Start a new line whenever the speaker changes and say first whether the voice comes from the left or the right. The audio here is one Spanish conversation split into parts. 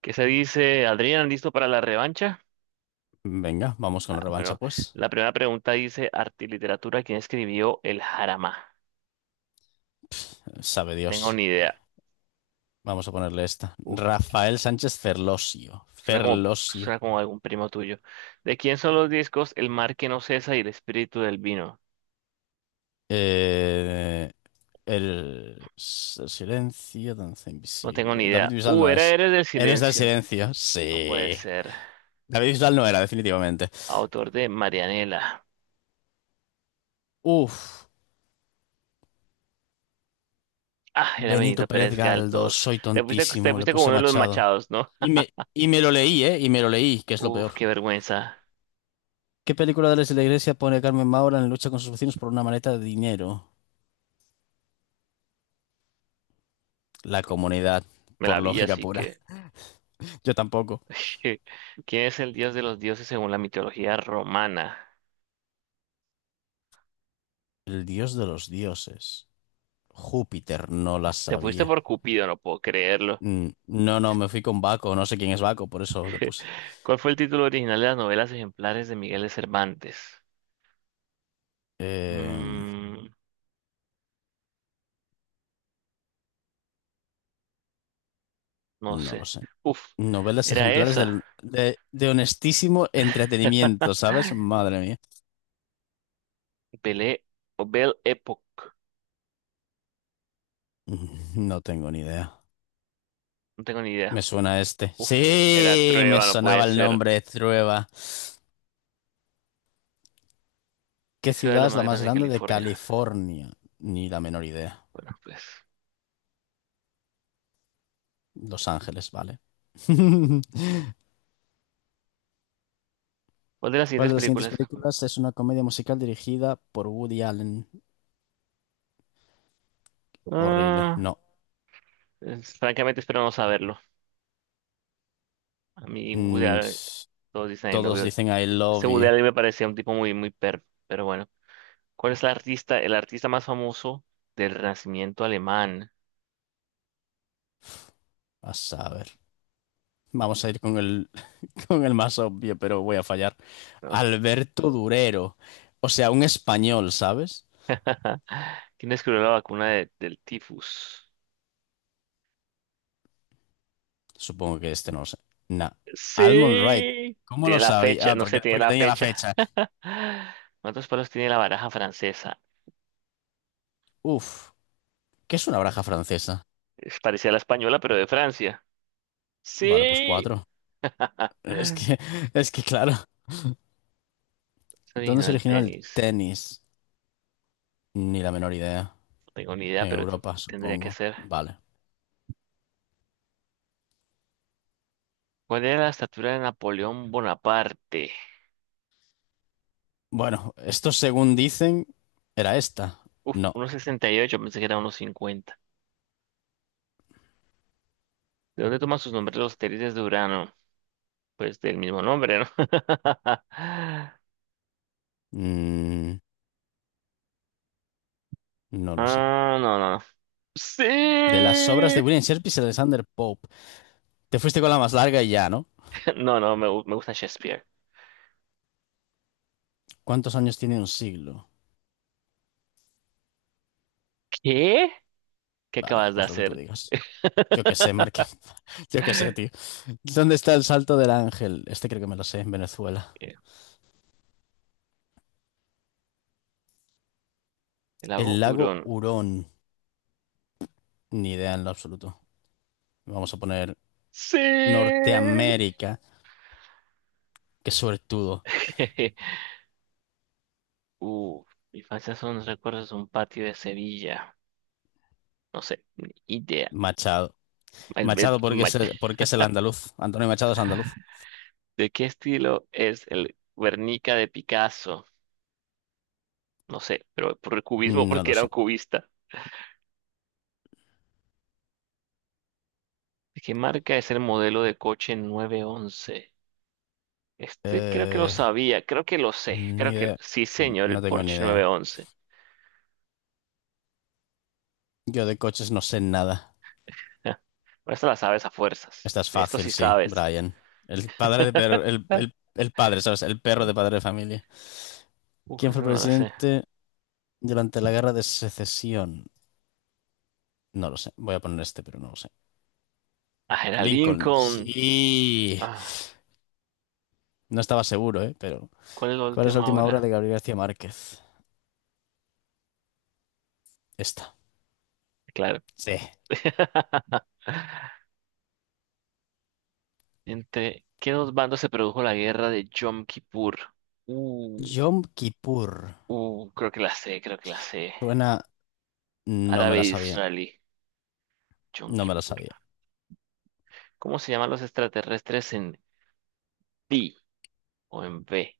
right: ¿Qué se dice, Adrián? ¿Listo para la revancha?
left: Venga, vamos con
right: Ah,
left: la revancha,
right: bueno,
left: pues.
right: la primera pregunta dice, arte y literatura, ¿quién escribió el Jarama?
left: Sabe
right: Tengo
left: Dios.
right: ni idea.
left: Vamos a ponerle esta.
right: Uf,
left: Rafael Sánchez Ferlosio.
right: Suena como,
left: Ferlosio.
right: suena como algún primo tuyo. ¿De quién son los discos El mar que no cesa y El espíritu del vino?
left: Eh, el silencio, danza
right: No tengo ni
left: invisible. David
right: idea.
left: Bisbal no
right: Era
left: es.
right: Eres del
left: Héroes del
right: silencio.
left: silencio.
right: No puede
left: Sí.
right: ser.
left: David Bisbal no era, definitivamente.
right: Autor de Marianela.
left: Uf.
right: Ah, era
left: Benito
right: Benito
left: Pérez
right: Pérez
left: Galdós.
right: Galdós.
left: Soy
right: Te
left: tontísimo. Le
right: fuiste como
left: puse
right: uno de los
left: Machado.
right: Machados, ¿no?
left: Y me, y me lo leí, ¿eh? Y me lo leí, que es lo
right: Uf,
left: peor.
right: qué vergüenza.
left: ¿Qué película de la Iglesia pone Carmen Maura en lucha con sus vecinos por una maleta de dinero? La comunidad,
right: Me
left: por
right: la vi,
left: lógica
right: así
left: pura.
right: que...
left: Yo tampoco.
right: ¿Qué- ¿Quién es el dios de los dioses según la mitología romana?
left: El dios de los dioses. Júpiter no la
right: Te fuiste
left: sabía.
right: por Cupido, no puedo creerlo.
left: No, no, me fui con Baco. No sé quién es Baco, por eso le puse.
right: ¿Cuál fue el título original de las novelas ejemplares de Miguel de Cervantes?
left: Eh,
right: Mm, no
left: no
right: sé.
left: lo sé.
right: Uf,
left: Novelas
right: era
left: ejemplares
right: esa.
left: de honestísimo entretenimiento, ¿sabes? Madre mía.
right: Belé o Belle Époque.
left: No tengo ni idea.
right: No tengo ni
left: Me
right: idea.
left: suena este.
right: Uf, era
left: Sí, me
right: Trueba, no
left: sonaba
right: puede
left: el
right: ser.
left: nombre, Trueba.
right: ¿Qué
left: ¿Qué
right: ciudad es la
left: ciudad es
right: más
left: la más
right: grande de
left: grande de
right: California?
left: California? Ni la menor idea.
right: Bueno, pues.
left: Los Ángeles, vale.
right: ¿Cuál de las
left: ¿Cuál
right: siguientes
left: de las siguientes
right: películas?
left: películas es una comedia musical dirigida por Woody Allen? Horrible.
right: Ah,
left: No.
right: Francamente espero no saberlo. A mí, Woody,
left: Mm, s-
right: todos dicen I love
left: Todos
right: you.
left: dicen I
right: Este
left: love
right: Woody
left: you.
right: Allen me parecía un tipo muy, muy perro, pero bueno. ¿Cuál es el artista más famoso del Renacimiento alemán?
left: A saber. Vamos a ir con el, con el más obvio, pero voy a fallar.
right: ¿No?
left: Alberto Durero. O sea, un español, ¿sabes?
right: ¿Quién descubrió la vacuna del tifus?
left: Supongo que este no lo sé. Nah. Almond Wright.
right: Sí.
left: ¿Cómo
right: Tiene
left: lo
right: la fecha,
left: sabía? Ah,
right: no sé, tiene
left: porque
right: la
left: tenía la
right: fecha.
left: fecha.
right: ¿Cuántos palos tiene la baraja francesa?
left: Uf. ¿Qué es una baraja francesa?
right: Es parecida a la española, pero de Francia.
left: Vale, pues
right: Sí.
left: cuatro.
right: Ah,
left: Es que, es que claro.
right: es
left: ¿Dónde
right: original
left: se
right: del
left: originó el
right: tenis.
left: tenis? Ni la menor idea.
right: No tengo ni idea,
left: En
right: pero
left: Europa,
right: tendría que
left: supongo.
right: ser.
left: Vale.
right: ¿Cuál era la estatura de Napoleón Bonaparte?
left: Bueno, esto según dicen, era esta.
right: Uf,
left: No.
right: unos sesenta y ocho, pensé que era unos cincuenta. ¿De dónde toman sus nombres los satélites de Urano? Pues del mismo nombre, ¿no?
left: Mm, no lo sé.
right: Ah, no, no, no.
left: De las obras de
right: Sí.
left: William Shakespeare y Alexander Pope. Te fuiste con la más larga y ya, ¿no?
right: No, me gusta Shakespeare.
left: ¿Cuántos años tiene un siglo?
right: ¿Qué? ¿Qué
left: Vale,
right: acabas de
left: pues lo que tú
right: hacer?
left: digas. Yo qué sé, Marque. Yo qué sé, tío. ¿Dónde está el Salto del Ángel? Este creo que me lo sé, en Venezuela.
right: Eh, el
left: El
right: lago
left: lago
right: Hurón.
left: Hurón. Ni idea en lo absoluto. Vamos a poner
right: Sí.
left: Norteamérica. Qué suertudo.
right: Uf, mi infancia son los recuerdos de un patio de Sevilla. No sé, ni idea.
left: Machado.
right: El- el-
left: Machado,
right: ma-
left: porque es el andaluz. Antonio Machado es andaluz.
right: ¿De qué estilo es el Guernica de Picasso? No sé, pero por el cubismo,
left: No
right: porque
left: lo
right: era un
left: sé.
right: cubista. ¿De qué marca es el modelo de coche 911? Este creo que lo
left: Eh,
right: sabía, creo que lo sé,
left: ni
right: creo que
left: idea.
right: sí, señor,
left: No
right: el
left: tengo ni
right: Porsche
left: idea.
right: 911.
left: Yo de coches no sé nada.
right: Ah, pero esta la sabes a fuerzas.
left: Esta es
right: De esto
left: fácil,
right: sí
left: sí,
right: sabes.
left: Brian.
right: Ah.
left: El padre, ¿sabes? El perro de padre de familia.
right: Uf,
left: ¿Quién fue
right: esa
left: el
right: no la sé.
left: presidente durante la guerra de secesión? No lo sé. Voy a poner este, pero no lo sé.
right: Ah, era
left: Lincoln.
right: Lincoln.
left: Sí.
right: Ah,
left: No estaba seguro, ¿eh? Pero.
right: ¿cuál es la
left: ¿Cuál es la
right: última
left: última obra
right: hora?
left: de Gabriel García Márquez? Esta.
right: Claro.
left: Sí.
right: ¿Entre qué dos bandos se produjo la guerra de Yom Kippur? Uh,
left: Yom Kippur.
right: Creo que la sé, creo que la sé.
left: Suena No me la sabía.
right: Árabe-israelí. Yom
left: No me la
right: Kippur.
left: sabía.
right: ¿Cómo se llaman los extraterrestres en B o en B?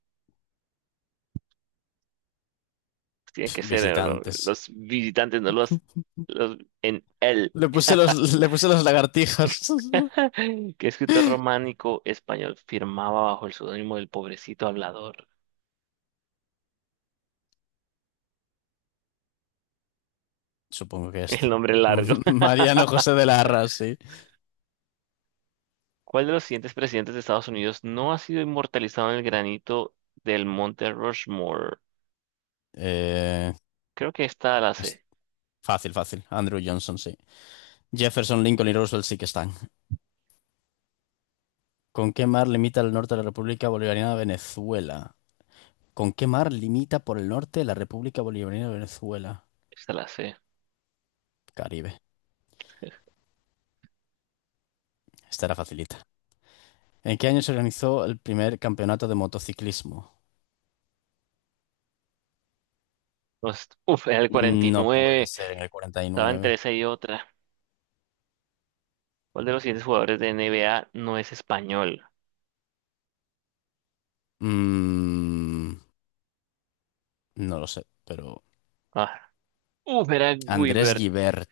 right: Pues tienen
left: Pf,
right: que ser
left: visitantes.
right: los visitantes, no los, los en L.
left: Le puse los lagartijas.
right: ¿Qué escritor románico español firmaba bajo el seudónimo del pobrecito hablador?
left: Supongo que
right: El
left: este.
right: nombre largo.
left: Mariano José de Larra, sí.
right: ¿Cuál de los siguientes presidentes de Estados Unidos no ha sido inmortalizado en el granito del Monte Rushmore?
left: Eh,
right: Creo que esta la
left: es
right: C,
left: fácil, fácil. Andrew Johnson, sí. Jefferson, Lincoln y Roosevelt sí que están. ¿Con qué mar limita el norte de la República Bolivariana de Venezuela? ¿Con qué mar limita por el norte la República Bolivariana de Venezuela?
right: esta la C.
left: Caribe. Esta era facilita. ¿En qué año se organizó el primer campeonato de motociclismo?
right: Uf, era el
left: No puede
right: 49.
left: ser en el
right: Estaba entre
left: 49.
right: esa y otra. ¿Cuál de los siguientes jugadores de NBA no es español?
left: Mm, no lo sé, pero
right: Ah, Uf, era
left: Andrés
right: Guibert.
left: Guibert.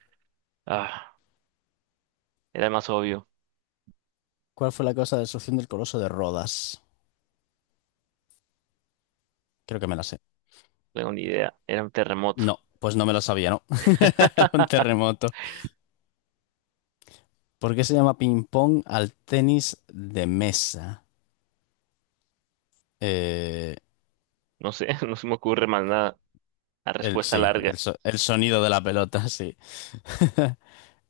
right: Ah, era el más obvio.
left: ¿Cuál fue la causa de la destrucción del Coloso de Rodas? Creo que me la sé.
right: No tengo ni idea. Era un terremoto.
left: No, pues no me la sabía, ¿no? Un terremoto. ¿Por qué se llama ping-pong al tenis de mesa? Eh,
right: No sé, no se me ocurre más nada. La respuesta larga.
left: el, el sonido de la pelota, sí.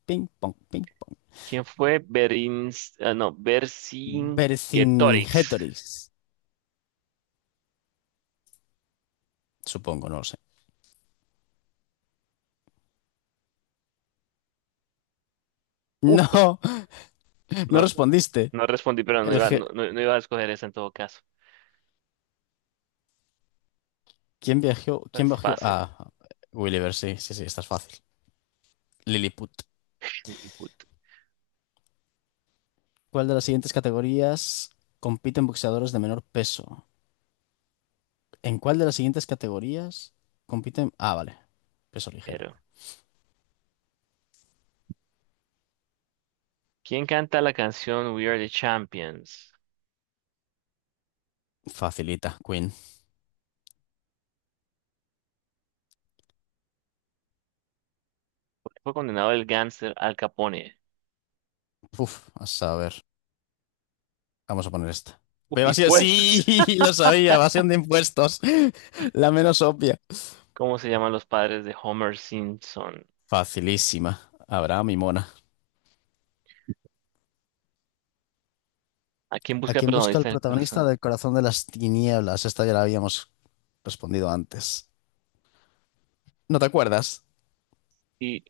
left: Ping-pong, ping-pong.
right: ¿Quién fue Berins, ah, no, Vercingetorix?
left: Vercingetorix, supongo, no lo sé.
right: Uf,
left: No, no
right: no,
left: respondiste.
right: no respondí, pero no
left: El,
right: iba, no iba a escoger esa en todo caso.
left: ¿Quién viajó?
right: Esta
left: ¿Quién
right: es
left: bajó
right: fácil.
left: Ah, Gulliver, sí, sí, sí, esta es fácil. Lilliput. ¿Cuál de las siguientes categorías compiten boxeadores de menor peso? ¿En cuál de las siguientes categorías compiten? Ah, vale. Peso ligero.
right: Pero, ¿quién canta la canción We Are the Champions?
left: Facilita, Queen.
right: ¿Por qué fue condenado el gánster Al Capone?
left: Uf, a saber. Vamos a poner esta.
right: Uf,
left: Pero así,
right: impuestos.
left: sí, lo sabía, evasión de impuestos. La menos obvia.
right: ¿Cómo se llaman los padres de Homer Simpson?
left: Facilísima. Abraham y Mona.
right: ¿A quién
left: ¿A
right: busca
left: quién busca el
right: protagonista del
left: protagonista
right: corazón?
left: del Corazón de las Tinieblas? Esta ya la habíamos respondido antes. ¿No te acuerdas?
right: Sí,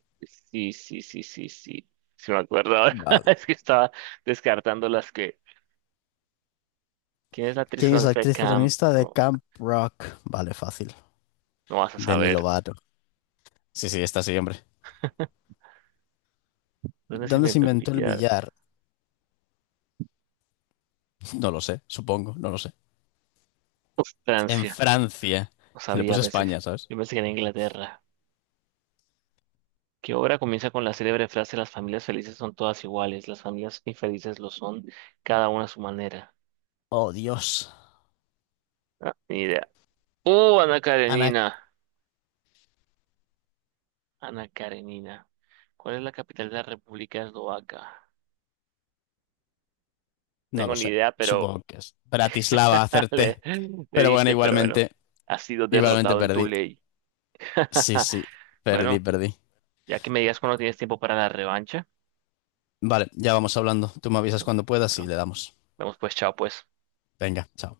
right: sí, sí, sí, sí, sí. Si me acuerdo ahora.
left: Vale.
right: Es que estaba descartando las que. ¿Quién es la actriz
left: ¿Quién es la
right: protagonista de
left: actriz
right: Camp?
left: protagonista de
right: Rock?
left: Camp Rock? Vale, fácil.
right: No, vas a
left: Demi
right: saber.
left: Lovato. Sí, sí, está sí, hombre.
right: ¿Dónde se
left: ¿Dónde se
right: inventó el
left: inventó el
right: billar?
left: billar? No lo sé, supongo, no lo sé.
right: Uf,
left: En
right: Francia.
left: Francia.
right: No
left: Le
right: sabía,
left: puse
right: pensé.
left: España, ¿sabes?
right: Yo pensé que era Inglaterra. ¿Qué obra comienza con la célebre frase Las familias felices son todas iguales, las familias infelices lo son, cada una a su manera?
left: Oh, Dios.
right: Ah, ni idea. ¡Uh, Ana
left: Ana.
right: Karenina! Ana Karenina. ¿Cuál es la capital de la República Eslovaca?
left: No
right: Tengo
left: lo
right: ni
left: sé.
right: idea, pero
left: Supongo que es Bratislava,
right: le,
left: acerté.
right: le
left: Pero bueno,
right: diste, pero bueno,
left: igualmente,
right: has sido
left: igualmente
right: derrotado en tu
left: perdí.
right: ley.
left: Sí, sí, perdí,
right: Bueno,
left: perdí.
right: ya que me digas cuando tienes tiempo para la revancha,
left: Vale, ya vamos hablando. Tú me avisas
right: listo.
left: cuando puedas y
right: Bueno,
left: le damos.
right: vamos pues, chao pues.
left: Venga, chao.